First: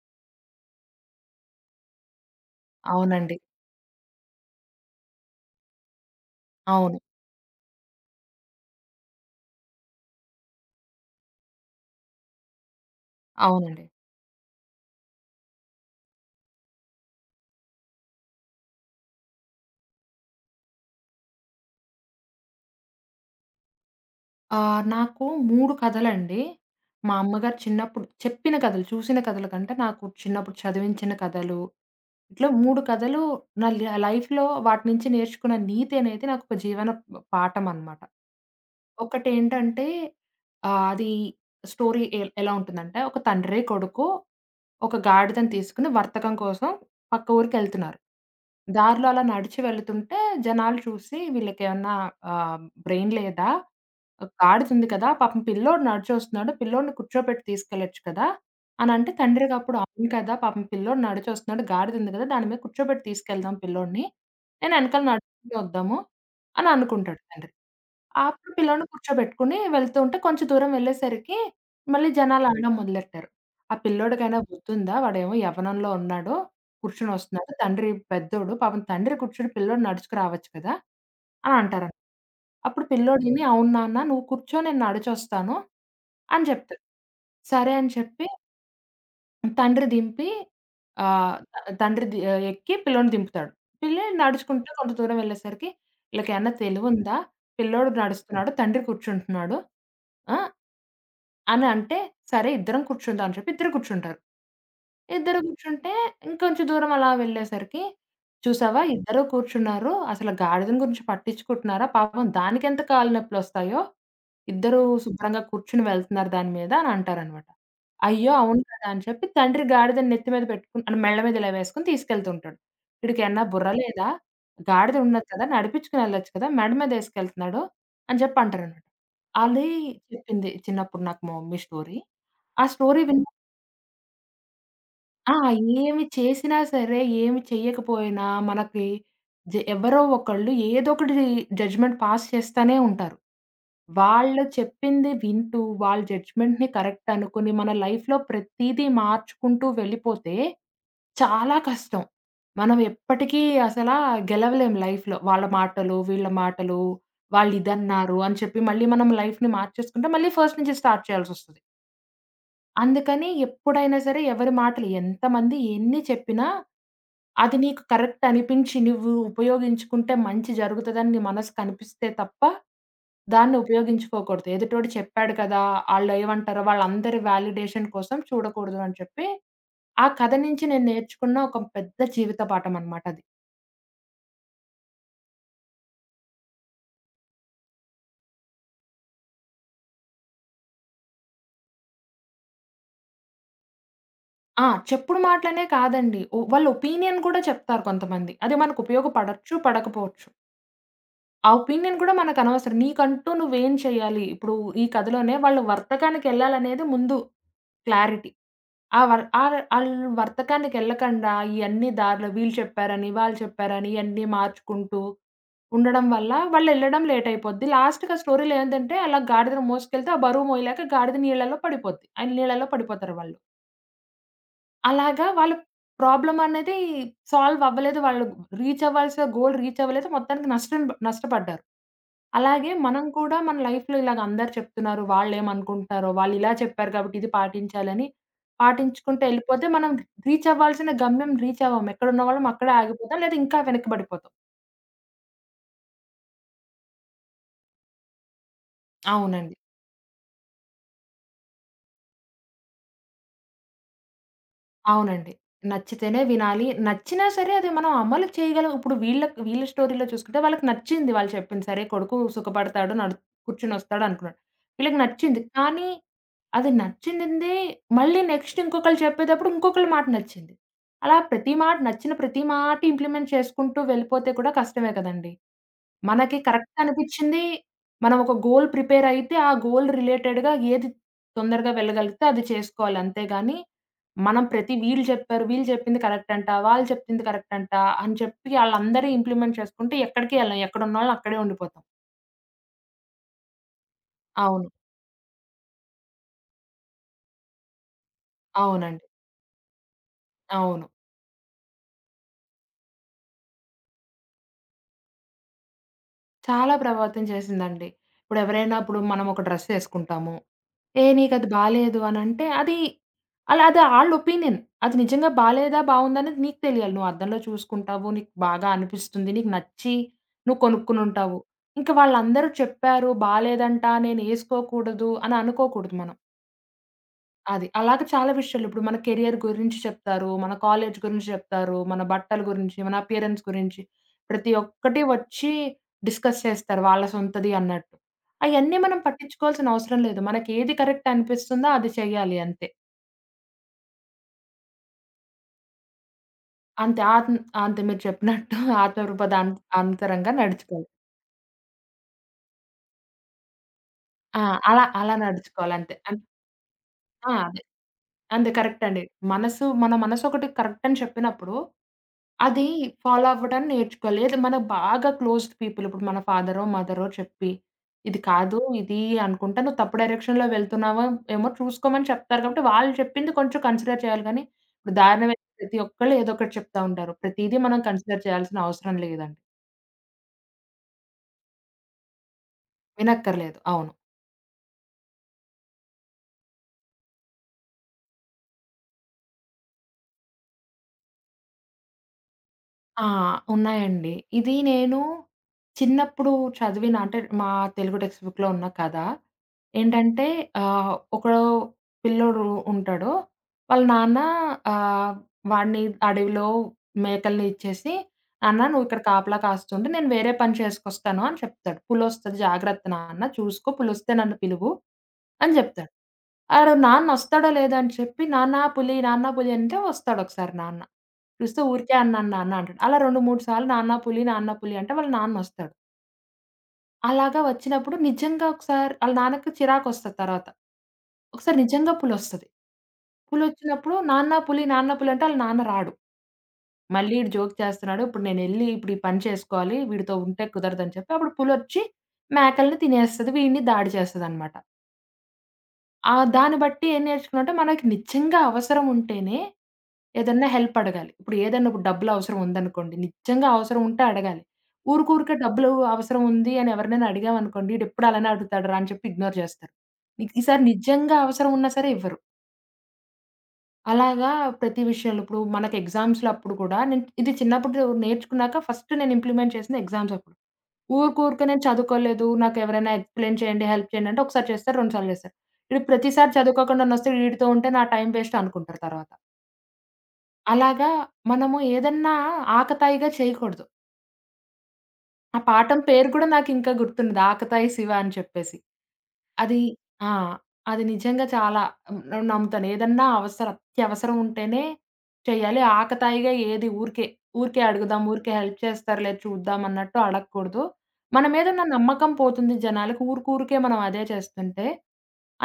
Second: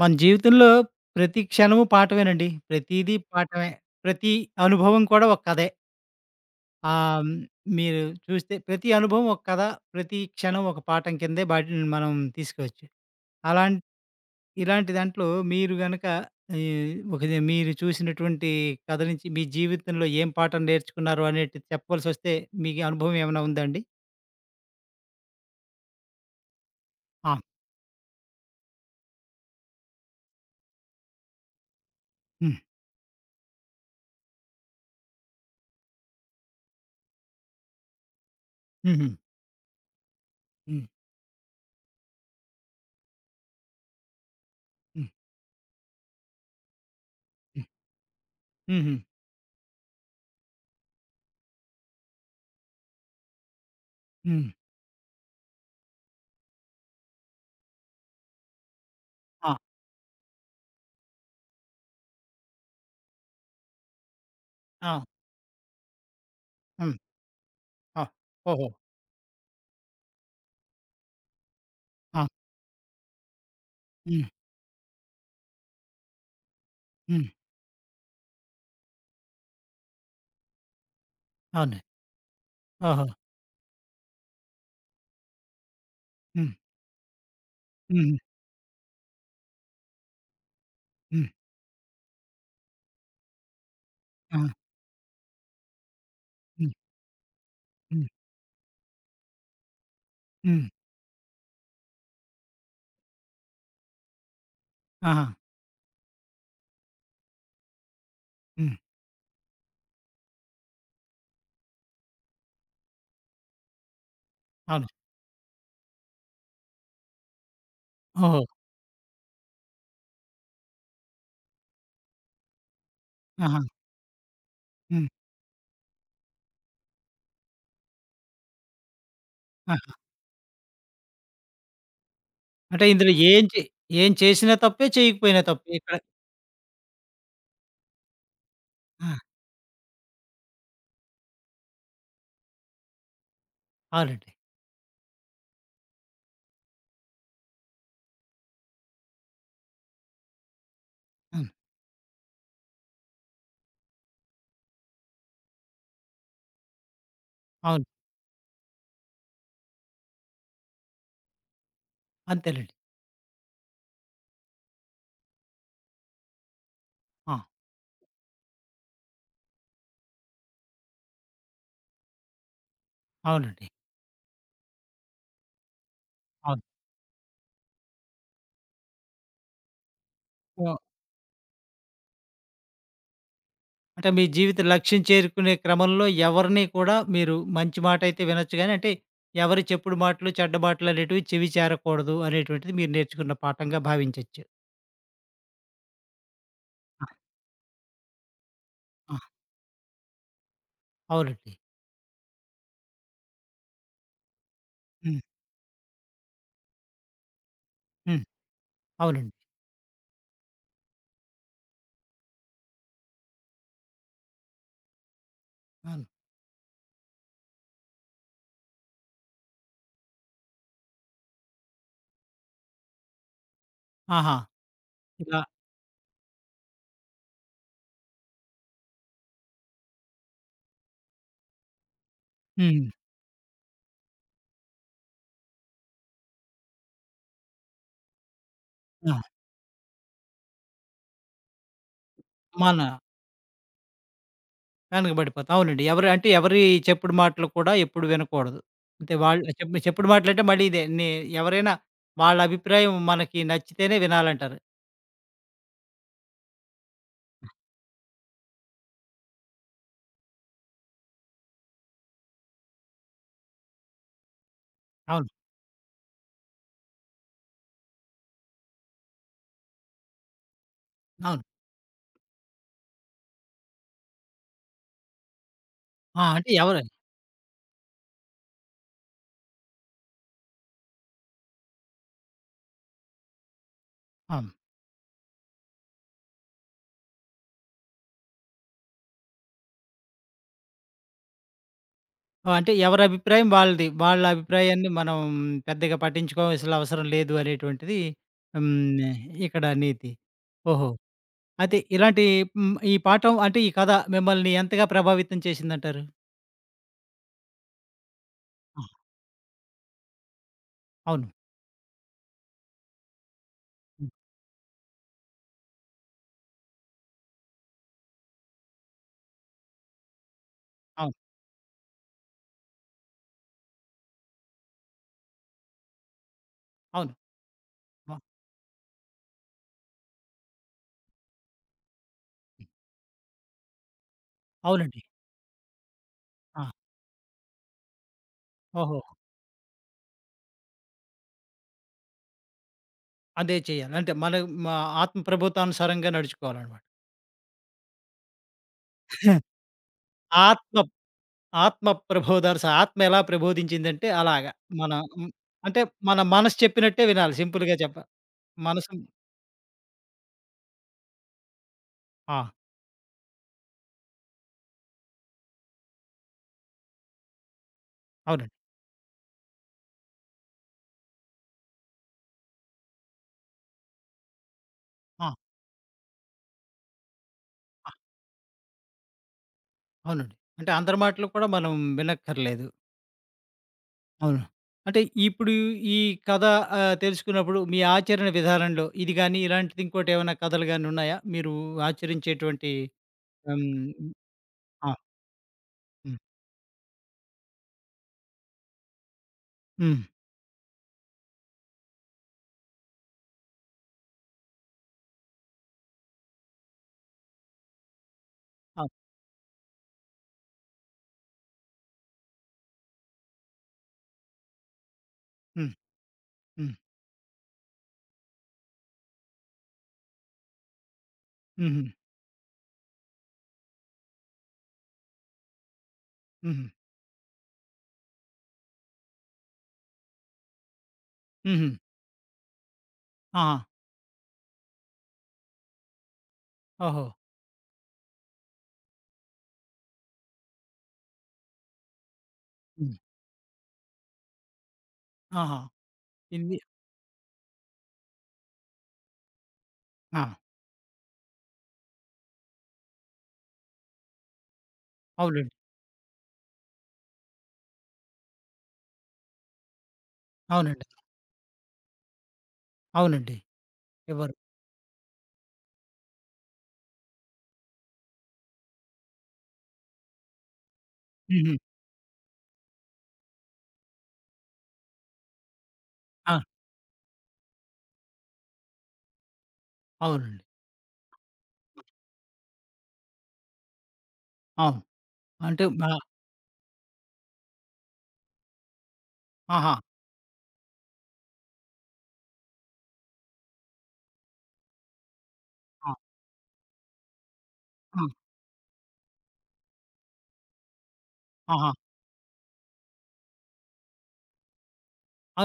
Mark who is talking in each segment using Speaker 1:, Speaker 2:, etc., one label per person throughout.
Speaker 1: మన జీవితంలో ప్రతి క్షణము పాఠమేనండి. ప్రతీదీ
Speaker 2: అవునండి.
Speaker 1: పాఠమే. ప్రతి అనుభవం కూడా ఒక కథే.
Speaker 2: అవును.
Speaker 1: ఆహ్, హ్మ్, మీరు చూస్తే ప్రతి అనుభవం ఒక కథ, ప్రతి క్షణం ఒక పాఠం కిందే వాటిని మనం తీసుకోవచ్చు. అలాం
Speaker 2: అవునండి.
Speaker 1: ఇలాంటి దాంట్లో మీరు గనక ఈ మీరు చూసినటువంటి కథ నుంచి మీ జీవితంలో ఏం పాఠం నేర్చుకున్నారు అనేటిది చెప్పవలసొస్తే మీ అనుభవం ఏమైనా ఉందా అండి?
Speaker 2: నాకు 3 కథలండి. మా
Speaker 1: ఆ!
Speaker 2: అమ్మగారు చిన్నప్పుడు చెప్పిన కథలు, చూసిన కథల కంటే నాకు చిన్నప్పుడు చదివించిన కథలు, ఇట్లా
Speaker 1: హ్మ్.
Speaker 2: 3 కథలు నా లైఫ్‌లో వాటి నుంచి నేర్చుకున్న నీతి అనేది నాకు ఒక జీవన పాఠం అన్నమాట.
Speaker 1: హుహు.
Speaker 2: ఒకటేంటంటే
Speaker 1: హ్మ్.
Speaker 2: అది స్టోరీ ఎలా ఉంటుందంటే ఒక తండ్రి, కొడుకు ఒక
Speaker 1: హ్మ్.
Speaker 2: గాడిదని తీసుకొని వర్తకం కోసం పక్క
Speaker 1: హ్మ్.
Speaker 2: ఊరికెళ్తున్నారు.
Speaker 1: హుహు.
Speaker 2: దారిలో అలా నడిచి వెళ్తుంటే జనాలు చూసి వీళ్ళకేమన్నా బ్రెయిన్ లేదా?
Speaker 1: హ్మ్.
Speaker 2: గాడిదుంది కదా! పాపం పిల్లోడు నడిచొస్తున్నాడు. పిల్లోడిని కూర్చోబెట్టి తీసుకెళ్ళొచ్చు కదా! అనంటే
Speaker 1: ఆ!
Speaker 2: తండ్రికప్పుడు అవును కదా! పాపం పిల్లోడు నడిచొస్తున్నాడు. గాడిదుంది కదా! దాని మీద కూర్చోబెట్టి తీసుకెళ్దాం పిల్లోడిని. నేను ఎనకాల
Speaker 1: ఆ!
Speaker 2: నడుచుకుంటూ వద్దాము అని
Speaker 1: హ్మ్.
Speaker 2: అనుకుంటాడు తండ్రి.
Speaker 1: ఆ!
Speaker 2: అప్పుడు
Speaker 1: ఓహో!
Speaker 2: పిల్లోడిని కూర్చోబెట్టుకొని వెళ్తూ ఉంటే కొంచెం దూరం వెళ్ళేసరికి మళ్ళీ
Speaker 1: ఆ!
Speaker 2: జనాలు అనడం మొదలెట్టారు. ఆ
Speaker 1: హ్మ్.
Speaker 2: పిల్లోడికైనా బుద్ధుందా? వాడేమో యవ్వనంలో ఉన్నాడు.
Speaker 1: హ్మ్.
Speaker 2: కూర్చొనొస్తున్నాడు. తండ్రి పెద్దోడు. పాపం తండ్రి కూర్చొని పిల్లోడు నడుచుకు రావచ్చు కదా! అని
Speaker 1: అవును.
Speaker 2: అంటారనమాట. అప్పుడు
Speaker 1: ఓహో!
Speaker 2: పిల్లోడు హ్మ్. ఇని అవును నాన్న నువ్వు కూర్చో నేను నడిచొస్తాను అని
Speaker 1: హ్మ్.
Speaker 2: చెప్తాడు. సరే అని
Speaker 1: హుహు.
Speaker 2: చెప్పి తండ్రి దింపి
Speaker 1: హ్మ్.
Speaker 2: ఆహ్, త తండ్రి ది ఆహ్, ఎక్కి పిల్లోడిని దింపుతాడు. పిల్లోడు
Speaker 1: ఆహా!
Speaker 2: నడుచుకుంటూ కొంత దూరం వెళ్ళేసరికి ఈళ్ళకేమన్నా
Speaker 1: హ్మ్.
Speaker 2: తెలివుందా? పిల్లోడు
Speaker 1: హ్మ్.
Speaker 2: నడుస్తున్నాడు. తండ్రి కూర్చుంటున్నాడు. ఆ!
Speaker 1: హ్మ్.
Speaker 2: అని అంటే, సరే ఇద్దరం కూర్చుందాం అని చెప్పి ఇద్దరు కూర్చుంటారు.
Speaker 1: ఆహా!
Speaker 2: ఇద్దరు కూర్చుంటే ఇంకొంచెం దూరం అలా వెళ్ళేసరికి,
Speaker 1: హ్మ్.
Speaker 2: చూసావా ఇద్దరు కూర్చున్నారు. అసలు గాడిదని గురించి పట్టించుకుంటున్నారా? పాపం దానికెంత కాళ్ళు నొప్పులొస్తాయో, ఇద్దరు
Speaker 1: అవును.
Speaker 2: శుభ్రంగా కూర్చుని వెళ్తున్నారు దాని మీద అని అంటారనమాట. అయ్యో!
Speaker 1: ఓహో!
Speaker 2: అవును కదా! అని చెప్పి తండ్రి గాడిదని నెత్తి మీద పెట్టుకుని అంటే మెళ్ళ మీద ఇలా వేసుకొని తీసుకెళ్తుంటాడు. వీడికేమన్నా
Speaker 1: ఆహా!
Speaker 2: బుర్ర లేదా? గాడిద
Speaker 1: హ్మ్.
Speaker 2: ఉన్నది కదా! నడిపించుకొని వెళ్ళొచ్చు కదా! మెడ మీద ఏసుకెళ్తున్నాడు. అని జెప్పి అంటారనమాట. అది
Speaker 1: ఆహా!
Speaker 2: చెప్పింది చిన్నప్పుడు నాకు మా మమ్మీ స్టోరీ. ఆ
Speaker 1: అంటే
Speaker 2: స్టోరీ
Speaker 1: ఇందులో
Speaker 2: విన్న
Speaker 1: ఏం చేసినా తప్పే,
Speaker 2: ఆ!
Speaker 1: చేయకపోయినా తప్పే ఇక్కడ.
Speaker 2: ఏమి చేసినా సరే, ఏమి చెయ్యకపోయినా మనకి
Speaker 1: ఆ!
Speaker 2: ఎవరో ఒకళ్ళు ఏదోకటి జడ్జ్‌మెంట్ పాస్ చేస్తానే ఉంటారు.
Speaker 1: అవునండి.
Speaker 2: వాళ్ళు చెప్పింది వింటూ, వాళ్ళ జడ్జ్‌మెంట్‌ని కరెక్ట్ అనుకుని, మన లైఫ్‌లో ప్రతీదీ మార్చుకుంటూ వెళ్ళిపోతే
Speaker 1: అవును.
Speaker 2: చాలా కష్టం. మనం ఎప్పటికీ అసల గెలవలేం లైఫ్‌లో. వాళ్ళ మాటలు, వీళ్ళ మాటలు,
Speaker 1: అవును.
Speaker 2: వాళ్ళిదన్నారు అని చెప్పి మళ్ళీ మనం లైఫ్‌ని మార్చేసుకుంటే మళ్ళీ ఫస్ట్ నుంచి స్టార్ట్ చేయాల్సొస్తది.
Speaker 1: అంతేలెండి.
Speaker 2: అందుకని ఎప్పుడైనా సరే ఎవరి మాటలు ఎంతమంది ఎన్ని చెప్పినా,
Speaker 1: ఆ!
Speaker 2: అది నీకు కరెక్ట్ అనిపించి నువ్వు ఉపయోగించుకుంటే మంచి జరుగుతదని నీ మనసుకు అనిపిస్తే తప్ప, దాన్ని
Speaker 1: అవునండి.
Speaker 2: ఉపయోగించుకోకూడదు. ఎదుటోడు చెప్పాడు కదా! ఆళ్ళేమంటారో
Speaker 1: అవును.
Speaker 2: వాళ్ళందరి వాలిడేషన్ కోసం చూడకూడదు అని చెప్పి, ఆ కథ నుంచి
Speaker 1: ఓహ్!
Speaker 2: నేను నేర్చుకున్న ఒక పెద్ద జీవిత పాఠమనమాట అది.
Speaker 1: అంటే మీ జీవిత లక్ష్యం చేరుకునే క్రమంలో ఎవరిని కూడా మీరు మంచి మాటైతే వినొచ్చు గానీ, అంటే ఎవరి చెప్పుడు మాటలు, చెడ్డ మాటలు అనేటివి చెవి చేరకూడదు అనేటువంటిది మీరు నేర్చుకున్న పాఠంగా భావించొచ్చు.
Speaker 2: ఆ! చెప్పుడు మాటలనే కాదండి. వాళ్ళ
Speaker 1: ఆ!
Speaker 2: ఒపీనియన్ కూడా చెప్తారు కొంతమంది. అది మనకు
Speaker 1: ఆ!
Speaker 2: ఉపయోగపడొచ్చు, పడకపోవచ్చు. ఆ
Speaker 1: అవునండి.
Speaker 2: ఒపీనియన్ కూడా మనకనవసరం. నీకంటూ నువ్వేం చేయాలి? ఇప్పుడు ఈ
Speaker 1: హ్మ్.
Speaker 2: కథలోనే వాళ్ళు వర్తకానికెళ్ళాలనేది ముందు
Speaker 1: హ్మ్.
Speaker 2: క్లారిటీ. ఆ వర్
Speaker 1: అవునండి.
Speaker 2: ఆర్ ఆళ్ళు వర్తకానికెళ్ళకండా ఇయన్నీ దారులు వీళ్ళు చెప్పారని, వాళ్ళు చెప్పారని ఇయన్నీ మార్చుకుంటూ ఉండడం
Speaker 1: అవును.
Speaker 2: వల్ల వాళ్ళెళ్ళడం లేట్ అయిపోద్ది. లాస్ట్‌కి ఆ స్టోరీలో ఏందంటే అలా గాడిదను మోసుకెళ్తే ఆ బరువు మోయలేక గాడిద నీళ్ళలో పడిపోద్ది. ఆ నీళ్ళలో పడిపోతారు వాళ్ళు.
Speaker 1: ఆహా!
Speaker 2: అలాగా
Speaker 1: ఇలా
Speaker 2: వాళ్ళ ప్రాబ్లమ్ అనేది సాల్వ్ అవ్వలేదు. వాళ్ళు రీచ్ అవ్వాల్సిన గోల్ రీచ్ అవ్వలేదు. మొత్తానికి నష్టపడ్డారు. అలాగే
Speaker 1: హ్మ్.
Speaker 2: మనం కూడా మన లైఫ్‌లో ఇలాగ అందరూ చెప్తున్నారు. వాళ్ళేమనుకుంటున్నారో, వాళ్ళు ఇలా చెప్పారు కాబట్టి ఇది పాటించాలని
Speaker 1: ఆ!
Speaker 2: పాటించుకుంటూ ఎళ్ళిపోతే మనం రీచ్ అవ్వాల్సిన గమ్యం రీచ్ అవ్వము. ఎక్కడున్న వాళ్ళం అక్కడే
Speaker 1: మన
Speaker 2: ఆగిపోతాం. లేదా ఇంకా వెనక్కి పడిపోతాం.
Speaker 1: వెనకబడిపోతాం. అవునండి. ఎవరు అంటే ఎవరి చెప్పుడు మాటలు కూడా ఎప్పుడు వినకూడదు. అంటే వాళ్ళు
Speaker 2: అవునండి.
Speaker 1: చెప్పుడు చెప్పుడు మాటలంటే మళ్ళీ ఇదే నే ఎవరైనా వాళ్ళ అభిప్రాయం మనకి నచ్చితేనే వినాలంటారు.
Speaker 2: అవునండి. నచ్చితేనే వినాలి. నచ్చినా సరే అది మనం అమలు చేయగలం. ఇప్పుడు వీళ్ళ వీళ్ళ స్టోరీలో చూసుకుంటే వాళ్ళకి నచ్చింది వాళ్ళు చెప్పింది. సరే కొడుకు సుఖపడతాడు. కూర్చొనొస్తాడు అనుకున్నాడు. వీళ్ళకి
Speaker 1: అవును.
Speaker 2: నచ్చింది. కానీ అది నచ్చిందే మళ్ళీ నెక్స్ట్ ఇంకొకళ్ళు చెప్పేటప్పుడు ఇంకొకళ్ళ మాట నచ్చింది. అలా
Speaker 1: అవును.
Speaker 2: ప్రతి మాట నచ్చిన ప్రతి మాట ఇంప్లిమెంట్ చేసుకుంటూ వెళ్ళిపోతే కూడా కష్టమే కదండీ!
Speaker 1: ఆ!
Speaker 2: మనకి
Speaker 1: అంటే ఎవరు
Speaker 2: కరెక్ట్ అనిపిచ్చింది. మనం ఒక గోల్ ప్రిపేర్ అయితే, ఆ గోల్ రిలేటెడ్‌గా ఏది తొందరగా వెళ్ళగలిగితే అది చేసుకోవాలి. అంతేగాని
Speaker 1: ఆ!
Speaker 2: మనం వీళ్ళు చెప్పారు, వీళ్ళు చెప్పింది కరెక్ట్ అంట, వాళ్ళు చెప్పింది కరెక్ట్ అంట అని చెప్పి ఆళ్ళందరూ ఇంప్లిమెంట్ చేసుకుంటే ఎక్కడికి ఎళ్ళం. ఎక్కడున్నోళ్ళం అక్కడే ఉండిపోతాం.
Speaker 1: అంటే ఎవరి అభిప్రాయం వాళ్ళది. వాళ్ళ
Speaker 2: అవును.
Speaker 1: అభిప్రాయాన్ని మనం పెద్దగా పట్టించుకోవాల్సిన అవసరం లేదు అనేటువంటిది హ్మ్.
Speaker 2: అవునండి.
Speaker 1: ఇక్కడ నీతి.
Speaker 2: అవును.
Speaker 1: ఓహో! అయితే ఇలాంటి హ్మ్. ఈ పాఠం అంటే ఈ కథ మిమ్మల్ని ఎంతగా ప్రభావితం చేసిందంటారు?
Speaker 2: చాలా ప్రభావితం చేసిందండి.
Speaker 1: ఆ!
Speaker 2: ఇప్పుడు మనం ఒక డ్రెస్ ఏసుకుంటాము. ఏ
Speaker 1: అవును.
Speaker 2: నీకది బాలేదు అనంటే అది అలా అది ఆళ్ళ ఒపీనియన్. అది నిజంగా బాలేదా, బావుందా అనేది నీకు తెలియాలి. నువ్వు అద్దంలో చూసుకుంటావు. నీకు బాగా అనిపిస్తుంది. నీకు నచ్చి నువ్వు
Speaker 1: హ్మ్.
Speaker 2: కొనుక్కునుంటావు. ఇంక వాళ్ళందరూ చెప్పారు బాలేదంట, నేనేసుకోకూడదు అని అనుకోకూడదు మనం.
Speaker 1: అవును.
Speaker 2: అది. అలాగే
Speaker 1: ఆ!
Speaker 2: చాలా విషయాలు. ఇప్పుడు మన కెరియర్ గురించి చెప్తారు, మన కాలేజ్ గురించి చెప్తారు, మన బట్టల గురించి, మన అపియరెన్స్ గురించి. ప్రతి
Speaker 1: అవునండి.
Speaker 2: ఒక్కటి వచ్చి డిస్కస్
Speaker 1: ఆ!
Speaker 2: చేస్తారు వాళ్ళ సొంతది అన్నట్టు. అయన్నీ మనం
Speaker 1: ఓహో!
Speaker 2: పట్టించుకోవాల్సిన అవసరం లేదు. మనకేది కరెక్ట్ అనిపిస్తుందో అది చేయాలి అంతే.
Speaker 1: అదే చేయాలి. అంటే మన మా ఆత్మ ప్రబోధానుసారంగా నడుచుకోవాలనమాట.
Speaker 2: అంతే ఆత్మ్ అంతే మీరు చెప్పినట్టు ఆత్మరుపద అన్ అంతరంగా
Speaker 1: ఆత్మ
Speaker 2: నడుచుకోవాలి.
Speaker 1: ఆత్మ ప్రబోధానుస ఆత్మ ఎలా ప్రబోధించిందంటే
Speaker 2: ఆ!
Speaker 1: అలాగా.
Speaker 2: అలా
Speaker 1: మన
Speaker 2: అలా
Speaker 1: హ్మ్,
Speaker 2: నడుచుకోవాలి
Speaker 1: అంటే
Speaker 2: అంతే.
Speaker 1: మన మనసు చెప్పినట్టే
Speaker 2: ఆ!
Speaker 1: వినాలి
Speaker 2: అదే.
Speaker 1: సింపుల్‌గా చెప్ప
Speaker 2: అంతే కరెక్ట్
Speaker 1: మనసు
Speaker 2: అండి. మన మనసు ఒకటి కరెక్ట్ అని చెప్పినప్పుడు,
Speaker 1: ఆ!
Speaker 2: అది ఫాలో అవ్వడాన్ని నేర్చుకోవాలి. లేదా మనకు బాగా క్లోజ్ పీపుల్ ఇప్పుడు మన ఫాదరో, మదరో చెప్పి, "ఇది
Speaker 1: అవునండి.
Speaker 2: కాదు, ఇది అనుకుంటా. నువ్వు తప్పు డైరెక్షన్‌లో వెళ్తున్నావో ఏమో చూసుకోమని" చెప్తారు కాబట్టి, వాళ్ళు చెప్పింది కొంచెం కన్సిడర్ చేయాలి కానీ, ఇప్పుడు దారిన
Speaker 1: ఆ!
Speaker 2: వెళ్తే ప్రతి ఒక్కళ్ళు ఏదో ఒకటి చెప్తా ఉంటారు. ప్రతీదీ మనం
Speaker 1: ఆ!
Speaker 2: కన్సిడర్ చేయాల్సిన అవసరం లేదండి.
Speaker 1: అవునండి. అంటే అందరి మాటలు కూడా మనం వినక్కర్లేదు.
Speaker 2: వినక్కర్లేదు. అవును.
Speaker 1: అవును. అంటే ఇప్పుడు ఈ కథ తెలుసుకున్నప్పుడు మీ ఆచరణ విధానంలో ఇది గాని, ఇలాంటిది ఇంకోటేమైనా కథలు గాని ఉన్నాయా? మీరు ఆచరించేటువంటి
Speaker 2: ఆ!
Speaker 1: హ్మ్.
Speaker 2: ఉన్నాయండి. ఇది
Speaker 1: ఆ!
Speaker 2: నేను
Speaker 1: హ్మ్.
Speaker 2: చిన్నప్పుడు చదివిన అంటే మా తెలుగు టెక్స్ట్ బుక్‌లో ఉన్న కథ
Speaker 1: హ్మ్.
Speaker 2: ఏంటంటే ఒకడు పిల్లోడు ఉంటాడు. వాళ్ళ నాన్న ఆహ్, వాడిని అడవిలో మేకల్ని ఇచ్చేసి, "నాన్న నువ్వు
Speaker 1: ఆ!
Speaker 2: ఇక్కడ కాపలా కాస్తుండు. నేను వేరే పని చేసుకొస్తాను" అని చెప్తాడు. "పులొస్తది జాగ్రత్త నాన్న చూసుకో. పులొస్తే నన్ను పిలువు" అని
Speaker 1: హ్మ్.
Speaker 2: చెప్తాడు. ఆడు
Speaker 1: హ్మ్.
Speaker 2: నాన్న వస్తాడో లేదో అని చెప్పి, "నాన్న పులి, నాన్న పులి" అంటే వస్తాడొకసారి నాన్న. పిలిస్తే,
Speaker 1: హుహు.
Speaker 2: "ఊరికే అన్నాను నాన్న" అంటాడు. అలా 2, 3 సార్లు "నాన్న పులి, నాన్న పులి" అంటే వాళ్ళ నాన్నొస్తాడు.
Speaker 1: హుహు.
Speaker 2: అలాగా వచ్చినప్పుడు నిజంగా ఒకసారి ఆళ్ళ నాన్నకి చిరాకొస్తది తర్వాత. ఒకసారి
Speaker 1: హుహు.
Speaker 2: నిజంగా పులొస్తది.
Speaker 1: ఆహా!
Speaker 2: పులొచ్చినప్పుడు నాన్న పులి, నాన్న పులి అంటే ఆళ్ళ నాన్న రాడు.
Speaker 1: ఓహో!
Speaker 2: మళ్ళీ ఈడు జోక్ చేస్తున్నాడు. ఇప్పుడు ఈ పని చేసుకోవాలి. వీడితో ఉంటే కుదరదని చెప్పి అప్పుడు పులొచ్చి మేకల్ని
Speaker 1: హ్మ్.
Speaker 2: తినేస్తది. వీడిని దాడి చేస్తదనమాట.
Speaker 1: ఆహా!
Speaker 2: ఆ! దాన్ని
Speaker 1: ఇది
Speaker 2: బట్టి ఏం నేర్చుకున్నామంటే మనకి నిజంగా అవసరం ఉంటేనే
Speaker 1: ఆ!
Speaker 2: ఏదన్నా హెల్ప్ అడగాలి. ఇప్పుడు డబ్బులు అవసరం ఉందనుకోండి. నిజంగా అవసరం ఉంటే అడగాలి. ఊరుకూరికే
Speaker 1: అవునండి.
Speaker 2: డబ్బులు అవసరం ఉంది అని ఎవరినైనా అడిగామనుకోండి, "ఈడెప్పుడు అలానే అడుగుతాడురా" అని చెప్పి ఇగ్నోర్ చేస్తారు. నీకు ఈసారి
Speaker 1: అవునండి.
Speaker 2: నిజంగా అవసరం ఉన్నా సరే ఇవ్వరు.
Speaker 1: అవునండి.
Speaker 2: అలాగా
Speaker 1: ఇవ్వరు.
Speaker 2: ప్రతి విషయంలో ఇప్పుడు మనకి ఎగ్జామ్స్‌లో అప్పుడు కూడా నేను ఇది చిన్నప్పుడు నేర్చుకున్నాక ఫస్ట్ నేను ఇంప్లిమెంట్ చేసింది ఎగ్జామ్స్ అప్పుడు. ఊరుకూరికే
Speaker 1: హుహు.
Speaker 2: నేను చదువుకోలేదు. నాకెవరైనా ఎక్స్‌ప్లెయిన్ చేయండి, హెల్ప్ చేయండి అంటే ఒకసారి చేస్తారు, రెండు సార్లు చేస్తారు. ఈడు ప్రతిసారి
Speaker 1: ఆ!
Speaker 2: చదువుకోకుండా నొస్తే ఈడితో ఉంటే నా టైం వేస్ట్ అనుకుంటారు తర్వాత.
Speaker 1: అవునండి.
Speaker 2: అలాగా మనము ఏదన్నా ఆకతాయిగా చేయకూడదు.
Speaker 1: అవును.
Speaker 2: ఆ
Speaker 1: అంటే
Speaker 2: పాఠం
Speaker 1: మ
Speaker 2: పేరు కూడా నాకింకా గుర్తున్నది. 'ఆకతాయి శివ' అని చెప్పేసి. అది
Speaker 1: ఆహా!
Speaker 2: ఆ! అది నిజంగా చాలా హ్మ్, నమ్ముతాను. ఏదన్నా అవసరం అత్యవసరం ఉంటేనే చేయాలి.
Speaker 1: ఆ!
Speaker 2: ఊరికే అడుగుదాం,
Speaker 1: ఆ!
Speaker 2: ఊరికే హెల్ప్ చేస్తారులే చూద్దాం అన్నట్టు అడగకూడదు. మన మీద ఉన్న
Speaker 1: ఆహా!
Speaker 2: నమ్మకం పోతుంది జనాలకి. ఊరుకూరికే మనం అదే చేస్తుంటే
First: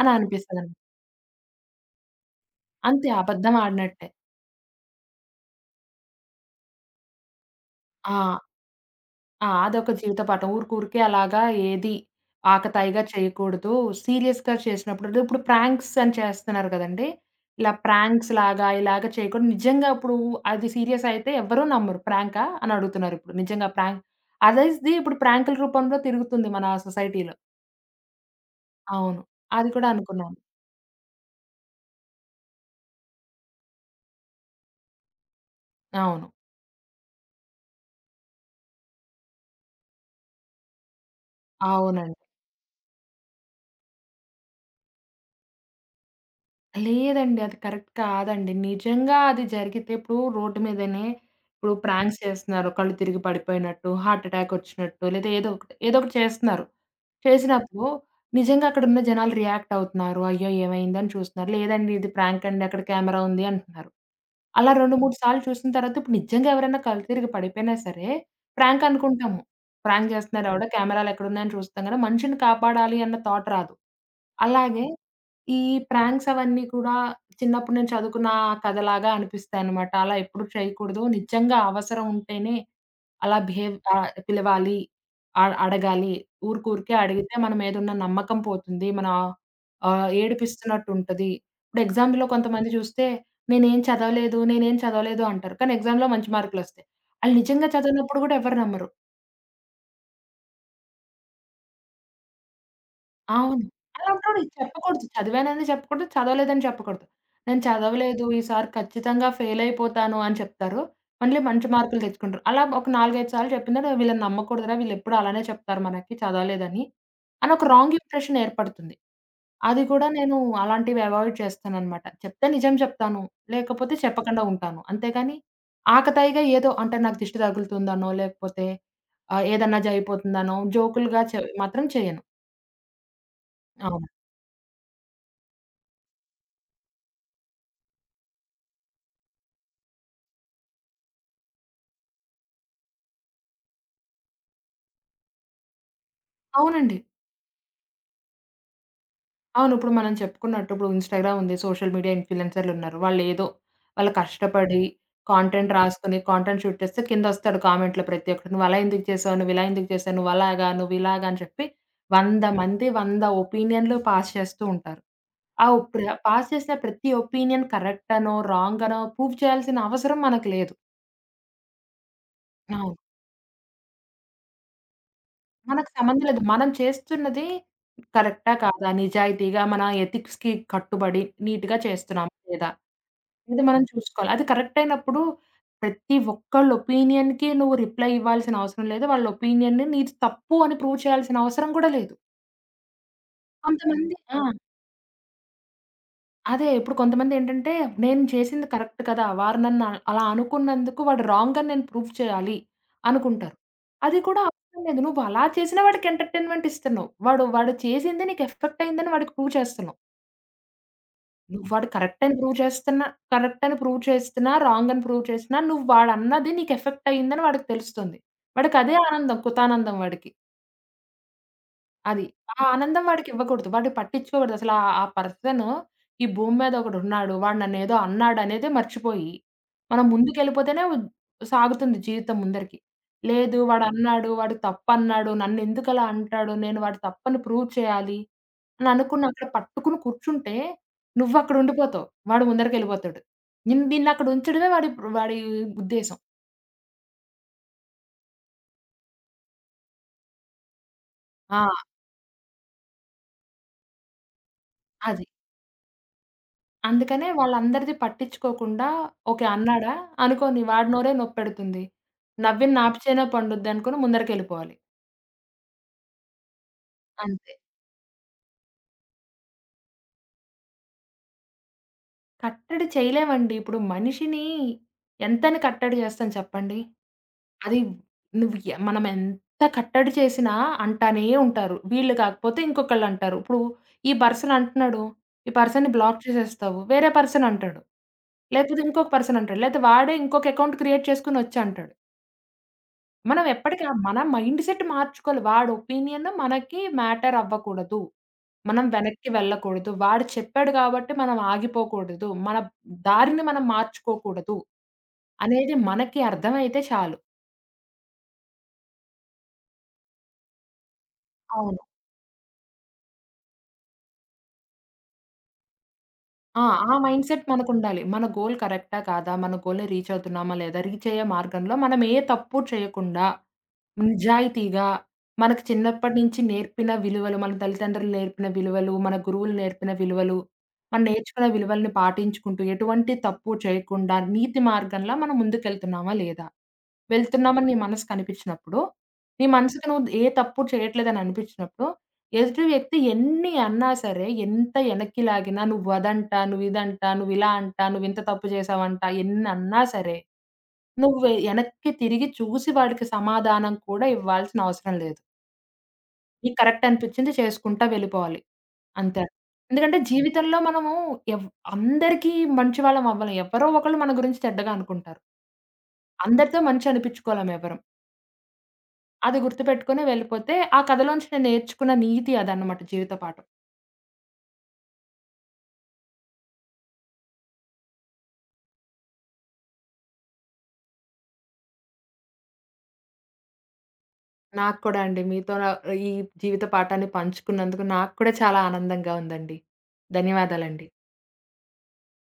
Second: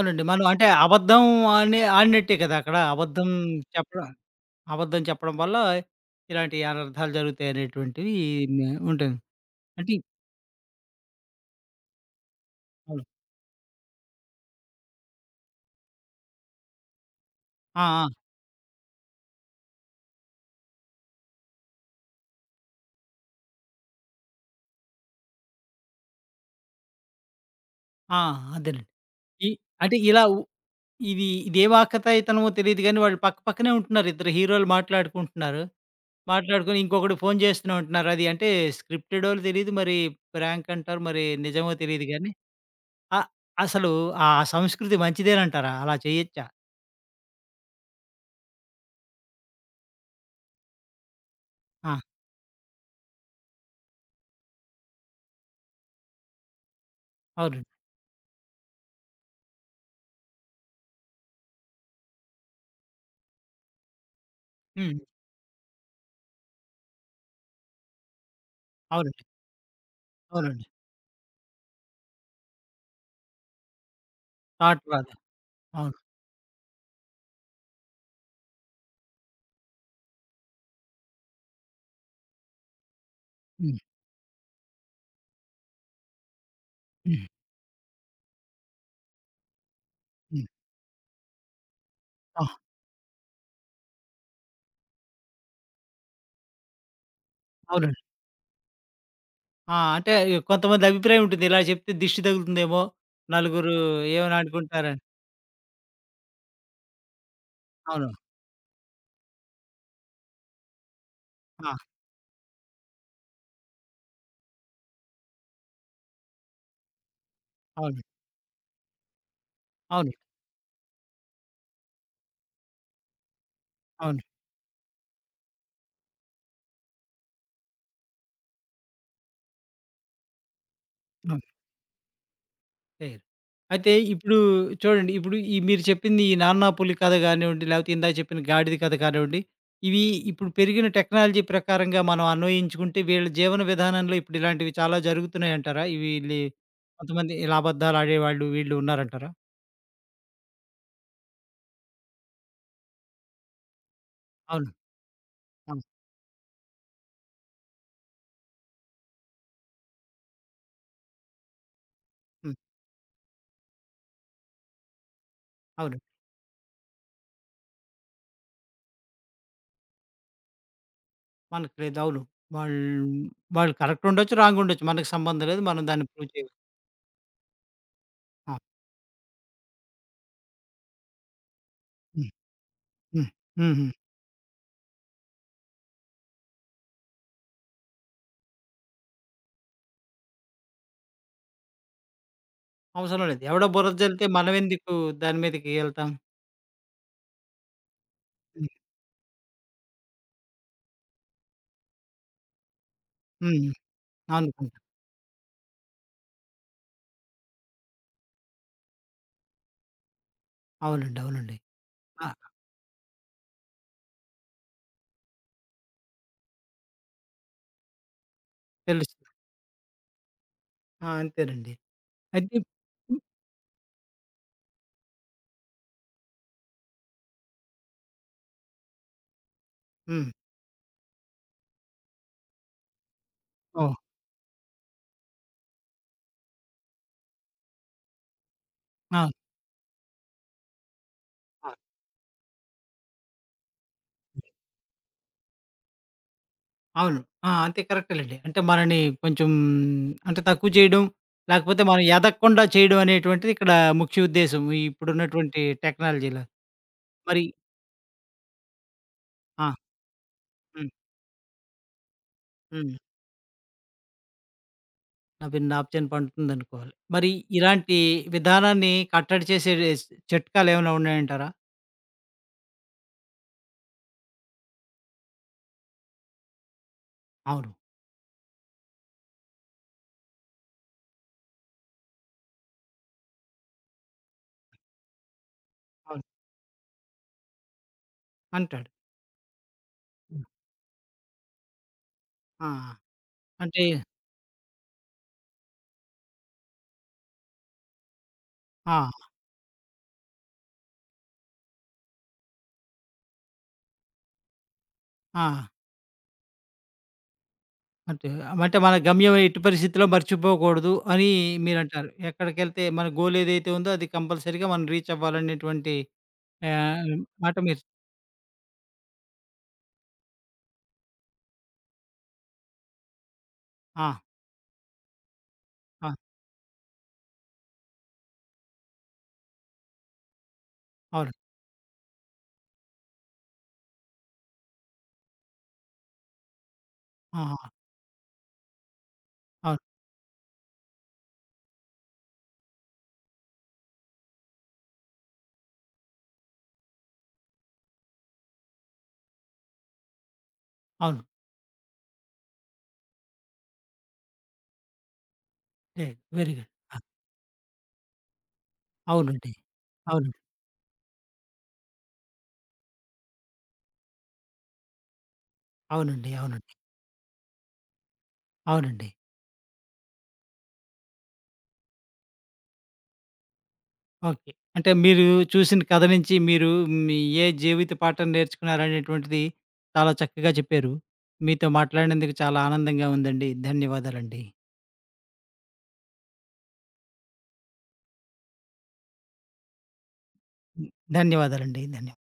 Speaker 2: అని
Speaker 1: మనం అంటే
Speaker 2: అనిపిస్తదండి.
Speaker 1: అబద్ధం ఆని ఆడినట్టే కదా! అక్కడ
Speaker 2: అంతే
Speaker 1: అబద్ధం
Speaker 2: అబద్ధం
Speaker 1: చెప్పడం
Speaker 2: ఆడినట్టే.
Speaker 1: అబద్ధం చెప్పడం వల్ల ఇలాంటి అనర్థాలు
Speaker 2: ఆ!
Speaker 1: జరుగుతాయనేటువంటివి నే ఉంటుంది.
Speaker 2: ఆ! అదొక
Speaker 1: అంటే
Speaker 2: జీవిత పాఠం. ఊరుకూరికే అలాగా ఏది ఆకతాయిగా
Speaker 1: అవును.
Speaker 2: చేయకూడదు. సీరియస్‌గా చేసినప్పుడు అంటే ఇప్పుడు ప్రాంక్స్ అని చేస్తున్నారు కదండీ! ఇలా
Speaker 1: ఆ! ఆ!
Speaker 2: ప్రాంక్స్ లాగా ఇలాగ చేయకూడదు. నిజంగా ఇప్పుడు అది సీరియస్ అయితే ఎవ్వరు నమ్మరు. ప్రాంకా అని అడుగుతున్నారు ఇప్పుడు. నిజంగా ప్రాంక్ అదేది ఇప్పుడు ప్రాంకుల రూపంలో తిరుగుతుంది మన సొసైటీలో.
Speaker 1: ఆ! అదేనండి.
Speaker 2: అవును.
Speaker 1: ఈ
Speaker 2: అది కూడా
Speaker 1: అంటే ఇలా
Speaker 2: అనుకున్నాను.
Speaker 1: ఇది ఇదే వాకతాయితనమో తెలీదు గానీ, వాళ్ళు పక్క పక్కనే ఉంటున్నారు. ఇద్దరు హీరోలు మాట్లాడుకుంటున్నారు.
Speaker 2: అవును.
Speaker 1: మాట్లాడుకొని ఇంకొకడు ఫోను చేస్తూనే ఉంటున్నారు. అది అంటే స్క్రిప్టెడో తెలీదు, మరి ప్రాంక్ అంటారు, మరి నిజమో తెలీదు
Speaker 2: అవునండి.
Speaker 1: గానీ, ఆహ్, అసలు ఆ సంస్కృతి మంచిదేనంటారా? అలా చేయొచ్చా?
Speaker 2: లేదండి. అది కరెక్ట్ కాదండి. నిజంగా అది జరిగితే ఇప్పుడు రోడ్డు మీదనే ఇప్పుడు
Speaker 1: ఆ!
Speaker 2: ప్రాంక్స్ చేస్తున్నారు. కళ్ళు తిరిగి పడిపోయినట్టు, హార్ట్ అటాక్ వచ్చినట్టు లేదా ఏదో ఒకటి చేస్తున్నారు.
Speaker 1: అవునండి.
Speaker 2: చేసినప్పుడు నిజంగా అక్కడున్న జనాలు రియాక్ట్ అవుతున్నారు. అయ్యో! ఏమైందని చూస్తున్నారు. లేదండి ఇది ప్రాంక్ అండి అక్కడ కెమెరా ఉంది అంటున్నారు. అలా 2,
Speaker 1: హ్మ్.
Speaker 2: 3 సార్లు చూసిన తర్వాత ఇప్పుడు నిజంగా ఎవరైనా కళ్ళు తిరిగి పడిపోయినా సరే, ప్రాంక్
Speaker 1: అవునండి.
Speaker 2: అనుకుంటాము. ప్రాంక్ చేస్తున్నారు
Speaker 1: అవునండి.
Speaker 2: ఎవడో కెమెరాలెక్కడున్నాయని చూస్తాం కదా! మనిషిని కాపాడాలి అన్న థాట్ రాదు.
Speaker 1: థాట్
Speaker 2: అలాగే
Speaker 1: రాదు.
Speaker 2: ఈ
Speaker 1: అవును.
Speaker 2: ప్రాంక్స్ అవన్నీ కూడా చిన్నప్పుడు నేను చదువుకున్న ఆ కథలాగా అనిపిస్తాయన్నమాట. అలా ఎప్పుడు చేయకూడదు. నిజంగా అవసరం ఉంటేనే
Speaker 1: హ్మ్.
Speaker 2: పిలవాలి. అడగాలి. ఊరికూరికే
Speaker 1: హ్మ్.
Speaker 2: అడిగితే మన మీదున్న నమ్మకం పోతుంది. మన
Speaker 1: హ్మ్.
Speaker 2: ఏడిపిస్తున్నట్టుంటది. ఇప్పుడు ఎగ్జాంపుల్‌లో
Speaker 1: ఆ!
Speaker 2: కొంతమంది చూస్తే నేనేం చదవలేదు అంటారు. కానీ ఎగ్జామ్‌లో మంచి మార్కులొస్తాయి. ఆళ్ళు నిజంగా
Speaker 1: అవునండి.
Speaker 2: చదివినప్పుడు గూడా ఎవరు నమ్మరు.
Speaker 1: ఆ! అంటే కొంతమంది అభిప్రాయం ఉంటుంది. ఇలా చెప్తే దిష్టి తగులుతుందేమో,
Speaker 2: అవును.
Speaker 1: నలుగురు ఏమైనా
Speaker 2: అలాంటప్పుడు
Speaker 1: అనుకుంటారని.
Speaker 2: చెప్పకూడదు. చదివానని చెప్పకూడదు. చదవలేదని చెప్పకూడదు. నేను
Speaker 1: అవును.
Speaker 2: చదవలేదు. ఈసారి ఖచ్చితంగా ఫెయిల్ అయిపోతాను అని చెప్తారు. మళ్ళీ మంచి
Speaker 1: ఆ!
Speaker 2: మార్కులు తెచ్చుకుంటారు. అలా ఒక 4, 5 సార్లు చెప్పిన తర్వాత వీళ్ళని నమ్మకూడదురా! వీళ్ళెప్పుడు అలానే చెప్తారు మనకి చదవలేదని, అని ఒక రాంగ్
Speaker 1: అవును.
Speaker 2: ఇంప్రెషన్ ఏర్పడుతుంది. అది కూడా
Speaker 1: అవును.
Speaker 2: నేను అలాంటివి అవాయిడ్ చేస్తాననమాట. చెప్తే నిజం చెప్తాను. లేకపోతే
Speaker 1: అవును.
Speaker 2: చెప్పకుండా ఉంటాను. అంతేగాని ఆకతాయిగా ఏదో అంటే నాకు దిష్టి తగులుతుందనో, లేకపోతే ఏదన్నా జరిగిపోతుందనో జోకులుగా మాత్రం చేయను.
Speaker 1: చేయరు. అయితే
Speaker 2: అవును.
Speaker 1: ఇప్పుడు చూడండి, ఇప్పుడు ఈ మీరు చెప్పింది ఈ 'నాన్న పులి' కథ కానివ్వండి, లేకపోతే ఇందాక చెప్పిన 'గాడిద' కథ కానివ్వండి, ఇవి ఇప్పుడు పెరిగిన టెక్నాలజీ ప్రకారంగా మనం అన్వయించుకుంటే వీళ్ళ జీవన విధానంలో ఇప్పుడు ఇలాంటివి చాలా జరుగుతున్నాయంటారా? ఇవి ఈళ్ళి
Speaker 2: అవునండి.
Speaker 1: కొంతమంది ఇలా అబద్ధాలు ఆడేవాళ్ళు, వీళ్ళు ఉన్నారంటారా?
Speaker 2: అవును. ఇప్పుడు మనం చెప్పుకున్నట్టు ఇప్పుడు ఇన్‌స్టాగ్రామ్ ఉంది. సోషల్ మీడియా ఇన్‌ఫ్లూయెన్సర్‌లున్నారు. వాళ్ళు
Speaker 1: అవును.
Speaker 2: కష్టపడి కాంటెంట్
Speaker 1: అవును.
Speaker 2: రాసుకొని, కాంటెంట్ షూట్ చేస్తే కిందొస్తాడు కామెంట్‌లో ప్రతి ఒక్కడు. "నువ్వలా ఎందుకు చేసావు? నువ్విలా ఎందుకు చేసావు? నువ్వలాగా, నువ్విలాగా" అని చెప్పి 100
Speaker 1: హ్మ్.
Speaker 2: మంది 100 ఒపీనియన్‌లు పాస్ చేస్తూ ఉంటారు. ఆ ఒ
Speaker 1: అవును.
Speaker 2: ప్ర పాస్ చేసిన ప్రతి ఒపీనియన్ కరెక్ట్ అనో, రాంగ్ అనో ప్రూవ్ చేయాల్సిన అవసరం మనకు లేదు.
Speaker 1: మనకు లేదు. అవును.
Speaker 2: అవును.
Speaker 1: వాళ్ళు వాళ్ళు కరెక్ట్ ఉండొచ్చు, రాంగ్ ఉండొచ్చు. మనకు సంబంధం లేదు. మనం
Speaker 2: మనకు
Speaker 1: దాన్ని
Speaker 2: సంబంధం
Speaker 1: ప్రూవ్
Speaker 2: లేదు.
Speaker 1: చేయలేం.
Speaker 2: మనం చేస్తున్నది కరెక్టా?
Speaker 1: ఆ!
Speaker 2: కాదా? నిజాయితీగా మన ఎథిక్స్‌కి కట్టుబడి నీట్‌గా
Speaker 1: హ్మ్.
Speaker 2: చేస్తున్నామా? లేదా?
Speaker 1: హ్మ్.
Speaker 2: ఇది మనం
Speaker 1: హుహు.
Speaker 2: చూసుకోవాలి. అది కరెక్ట్ అయినప్పుడు ప్రతి ఒక్కళ్ళ ఒపీనియన్‌కి నువ్వు రిప్లై ఇవ్వాల్సిన అవసరం లేదు. వాళ్ళ ఒపీనియన్‌ని నీది తప్పు అని ప్రూవ్ చేయాల్సిన అవసరం కూడా లేదు.
Speaker 1: అవసరం లేదు. ఎవడో బురద
Speaker 2: కొంతమంది
Speaker 1: జల్లితే
Speaker 2: ఆ!
Speaker 1: మనమెందుకు దాని మీదకి ఎళ్తాం?
Speaker 2: అదే. ఇప్పుడు కొంతమందేంటంటే, నేను చేసింది
Speaker 1: హ్మ్.
Speaker 2: కరెక్ట్ కదా! వారు నన్ను అలా అనుకున్నందుకు వాడు రాంగ్ అని నేను ప్రూవ్ చేయాలి అనుకుంటారు.
Speaker 1: హ్మ్.
Speaker 2: అది కూడా
Speaker 1: అనుకుంటా.
Speaker 2: అవసరం లేదు. నువ్వు అలా చేసినా వాడికి ఎంటర్‌టైన్‌మెంట్ ఇస్తున్నావు. వాడు వాడు చేసింది నీకు ఎఫెక్ట్ అయిందని వాడికి ప్రూవ్ చేస్తున్నావు.
Speaker 1: అవునండి. అవునండి.
Speaker 2: నువ్వు వాడు కరెక్ట్
Speaker 1: ఆ!
Speaker 2: అని ప్రూవ్ చేస్తున్నా కరెక్ట్ అని ప్రూవ్ చేస్తున్నా, రాంగ్ అని ప్రూవ్ చేసినా, నువ్వు వాడన్నది నీకు ఎఫెక్ట్ అయిందని వాడికి తెలుస్తుంది. వాడికదే
Speaker 1: తెలుస్తుంది.
Speaker 2: ఆనందం, కుతానందం వాడికి.
Speaker 1: ఆ! అంతేనండి.
Speaker 2: అది. ఆ
Speaker 1: అయితే
Speaker 2: ఆనందం వాడికివ్వకూడదు. వాడు పట్టించుకోకూడదు. అసల ఆ ఆ పర్సను ఈ భూమి మీద ఒకడున్నాడు. వాడు నన్నేదో అన్నాడనేదే మర్చిపోయి, మనం
Speaker 1: హ్మ్.
Speaker 2: ముందుకెళ్ళిపోతేనే సాగుతుంది జీవితం ముందరికి. లేదు
Speaker 1: ఓహ్!
Speaker 2: వాడన్నాడు, వాడు తప్పన్నాడు, నన్నెందుకలా అంటాడు, నేను వాడి తప్పని ప్రూవ్ చేయాలి అని
Speaker 1: ఆ!
Speaker 2: అనుకుని అక్కడ పట్టుకుని కూర్చుంటే,
Speaker 1: ఆ!
Speaker 2: నువ్వక్కడుండిపోతావు. వాడు ముందరికెళ్ళిపోతాడు. నిన్నక్కడుంచడమే వాడి వాడి ఉద్దేశం.
Speaker 1: అవును. ఆ! అంతే కరెక్టేలెండి. అంటే మనని కొంచెం అంటే తక్కువ చేయడం,
Speaker 2: ఆ!
Speaker 1: లేకపోతే మనం ఎదగకుండా చేయడం అనేటువంటిది ఇక్కడ ముఖ్య ఉద్దేశ్యం.
Speaker 2: అది.
Speaker 1: ఇప్పుడున్నటువంటి టెక్నాలజీలో.
Speaker 2: అందుకనే
Speaker 1: మరి
Speaker 2: వాళ్ళందరిది పట్టించుకోకుండా, ఓకే.
Speaker 1: ఆ!
Speaker 2: అన్నాడా అనుకోని
Speaker 1: హ్మ్.
Speaker 2: వాడి నోరే నొప్పెడుతుంది. నవ్వింది
Speaker 1: హ్మ్.
Speaker 2: నాపుచేనే పండుద్దనుకోని ముందరికెళ్ళిపోవాలి.
Speaker 1: విన్ ఆప్షన్ పడుతుందనుకోవాలి. మరి
Speaker 2: అంతే.
Speaker 1: ఇలాంటి విధానాన్ని కట్టడి చేసే స్ చిట్కాలేమైనా ఉన్నాయంటారా?
Speaker 2: కట్టడి చేయలేమండి. ఇప్పుడు మనిషిని ఎంతని కట్టడి చేస్తాం చెప్పండి?
Speaker 1: అవును.
Speaker 2: అది నువ్వు ఎ మనం ఎంత కట్టడి చేసినా అంటానే ఉంటారు. వీళ్ళు కాకపోతే ఇంకొకళ్ళంటారు. ఇప్పుడు ఈ పర్సన్ అంటున్నాడు. ఈ పర్సన్‌ని బ్లాక్
Speaker 1: అవును.
Speaker 2: చేసేస్తావు. వేరే పర్సన్ అంటాడు. లేకపోతే
Speaker 1: అంటాడు.
Speaker 2: ఇంకొక పర్సన్ అంటాడు. లేతే వాడే ఇంకొక అకౌంట్ క్రియేట్ చేసుకొని ఒచ్చంటాడు.
Speaker 1: ఆ!
Speaker 2: మనం
Speaker 1: అంటే
Speaker 2: ఎప్పటికి ఆ మన మైండ్ సెట్ మార్చుకోవాలి. వాడి ఒపీనియన్ మనకి మ్యాటర్ అవ్వకూడదు. మనం
Speaker 1: ఆ!
Speaker 2: వెనక్కి వెళ్ళకూడదు. వాడు చెప్పాడు కాబట్టి మనం ఆగిపోకూడదు. మన దారిని మనం మార్చుకోకూడదు
Speaker 1: ఆ!
Speaker 2: అనేది మనకి అర్థమైతే చాలు.
Speaker 1: అంటే అంటే మన గమ్యం ఎట్టి పరిస్థితిలో మర్చిపోకూడదు అని
Speaker 2: అవును.
Speaker 1: మీరంటారు. ఎక్కడికెళ్తే మన గోల్ ఏదైతే ఉందో అది కంపల్సరీగా మనం రీచ్ అవ్వాలనేటువంటి
Speaker 2: ఆ! ఆ
Speaker 1: ఆహ్,
Speaker 2: మైండ్ సెట్
Speaker 1: మాట మీరు
Speaker 2: మనకుండాలి. మన గోల్ కరెక్టా? కాదా? మన గోల్‌ని రీచ్ అవుతున్నామా? లేదా? రీచ్ అయ్యే మార్గంలో మనం ఏ తప్పు చేయకుండా
Speaker 1: ఆ!
Speaker 2: నిజాయితీగా మనకు
Speaker 1: ఆ!
Speaker 2: చిన్నప్పటి నుంచి నేర్పిన విలువలు, మన తల్లిదండ్రులు నేర్పిన విలువలు, మన గురువులు నేర్పిన విలువలు, మనం
Speaker 1: అవును.
Speaker 2: నేర్చుకున్న విలువల్ని పాటించుకుంటూ ఎటువంటి తప్పు చేయకుండా నీతి మార్గంలో మనం ముందుకెళ్తున్నామా లేదా? వెళ్తున్నామని
Speaker 1: ఆహా!
Speaker 2: నీ మనసుకనిపించినప్పుడు, నీ
Speaker 1: అవును.
Speaker 2: మనసుకి నువ్వు ఏ తప్పు చేయట్లేదని అనిపించినప్పుడు, ఎదుటి వ్యక్తి ఎన్ని అన్నా సరే, ఎంత వెనక్కి లాగినా నువ్వు అదంట, నువ్వు ఇదంట, నువ్వు ఇలా అంట, నువ్వు ఇంత తప్పు చేశావంట, ఎన్ని అన్నా సరే, నువ్వు
Speaker 1: అవును.
Speaker 2: వెనక్కి తిరిగి చూసి వాడికి సమాధానం కూడా ఇవ్వాల్సిన అవసరం లేదు.
Speaker 1: గ్రేట్. వెరీ
Speaker 2: నీకు
Speaker 1: గుడ్.
Speaker 2: కరెక్ట్
Speaker 1: ఆ!
Speaker 2: అనిపించింది చేసుకుంటా వెళ్ళిపోవాలి. అంతే.
Speaker 1: అవునండి.
Speaker 2: ఎందుకంటే
Speaker 1: అవునండి.
Speaker 2: జీవితంలో మనము ఎవ్ అందరికీ మంచి వాళ్ళం అవ్వలేం. ఎవరో ఒకళ్ళు మన గురించి చెడ్డగా అనుకుంటారు.
Speaker 1: అవునండి.
Speaker 2: అందరితో
Speaker 1: అవునండి.
Speaker 2: మంచి అనిపించుకోలేం ఎవరం.
Speaker 1: అవునండి.
Speaker 2: అది గుర్తుపెట్టుకొని వెళ్ళిపోతే, ఆ కథలోంచి నేను నేర్చుకున్న నీతి అదనమాట జీవిత పాఠం.
Speaker 1: ఓకే. అంటే మీరు చూసిన కథ నుంచి మీ ఏ జీవిత పాఠం నేర్చుకున్నారనేటువంటిది చాలా చక్కగా చెప్పారు. మీతో మాట్లాడినందుకు చాలా ఆనందంగా ఉందండి. ధన్యవాదాలండి.
Speaker 2: నాకు కూడా అండి. మీతో ఈ జీవిత పాఠాన్ని పంచుకున్నందుకు నాకు కూడా చాలా ఆనందంగా ఉందండి. ధన్యవాదాలండి.
Speaker 1: ధన్యవాదాలండి. ధన్యవాదాలు.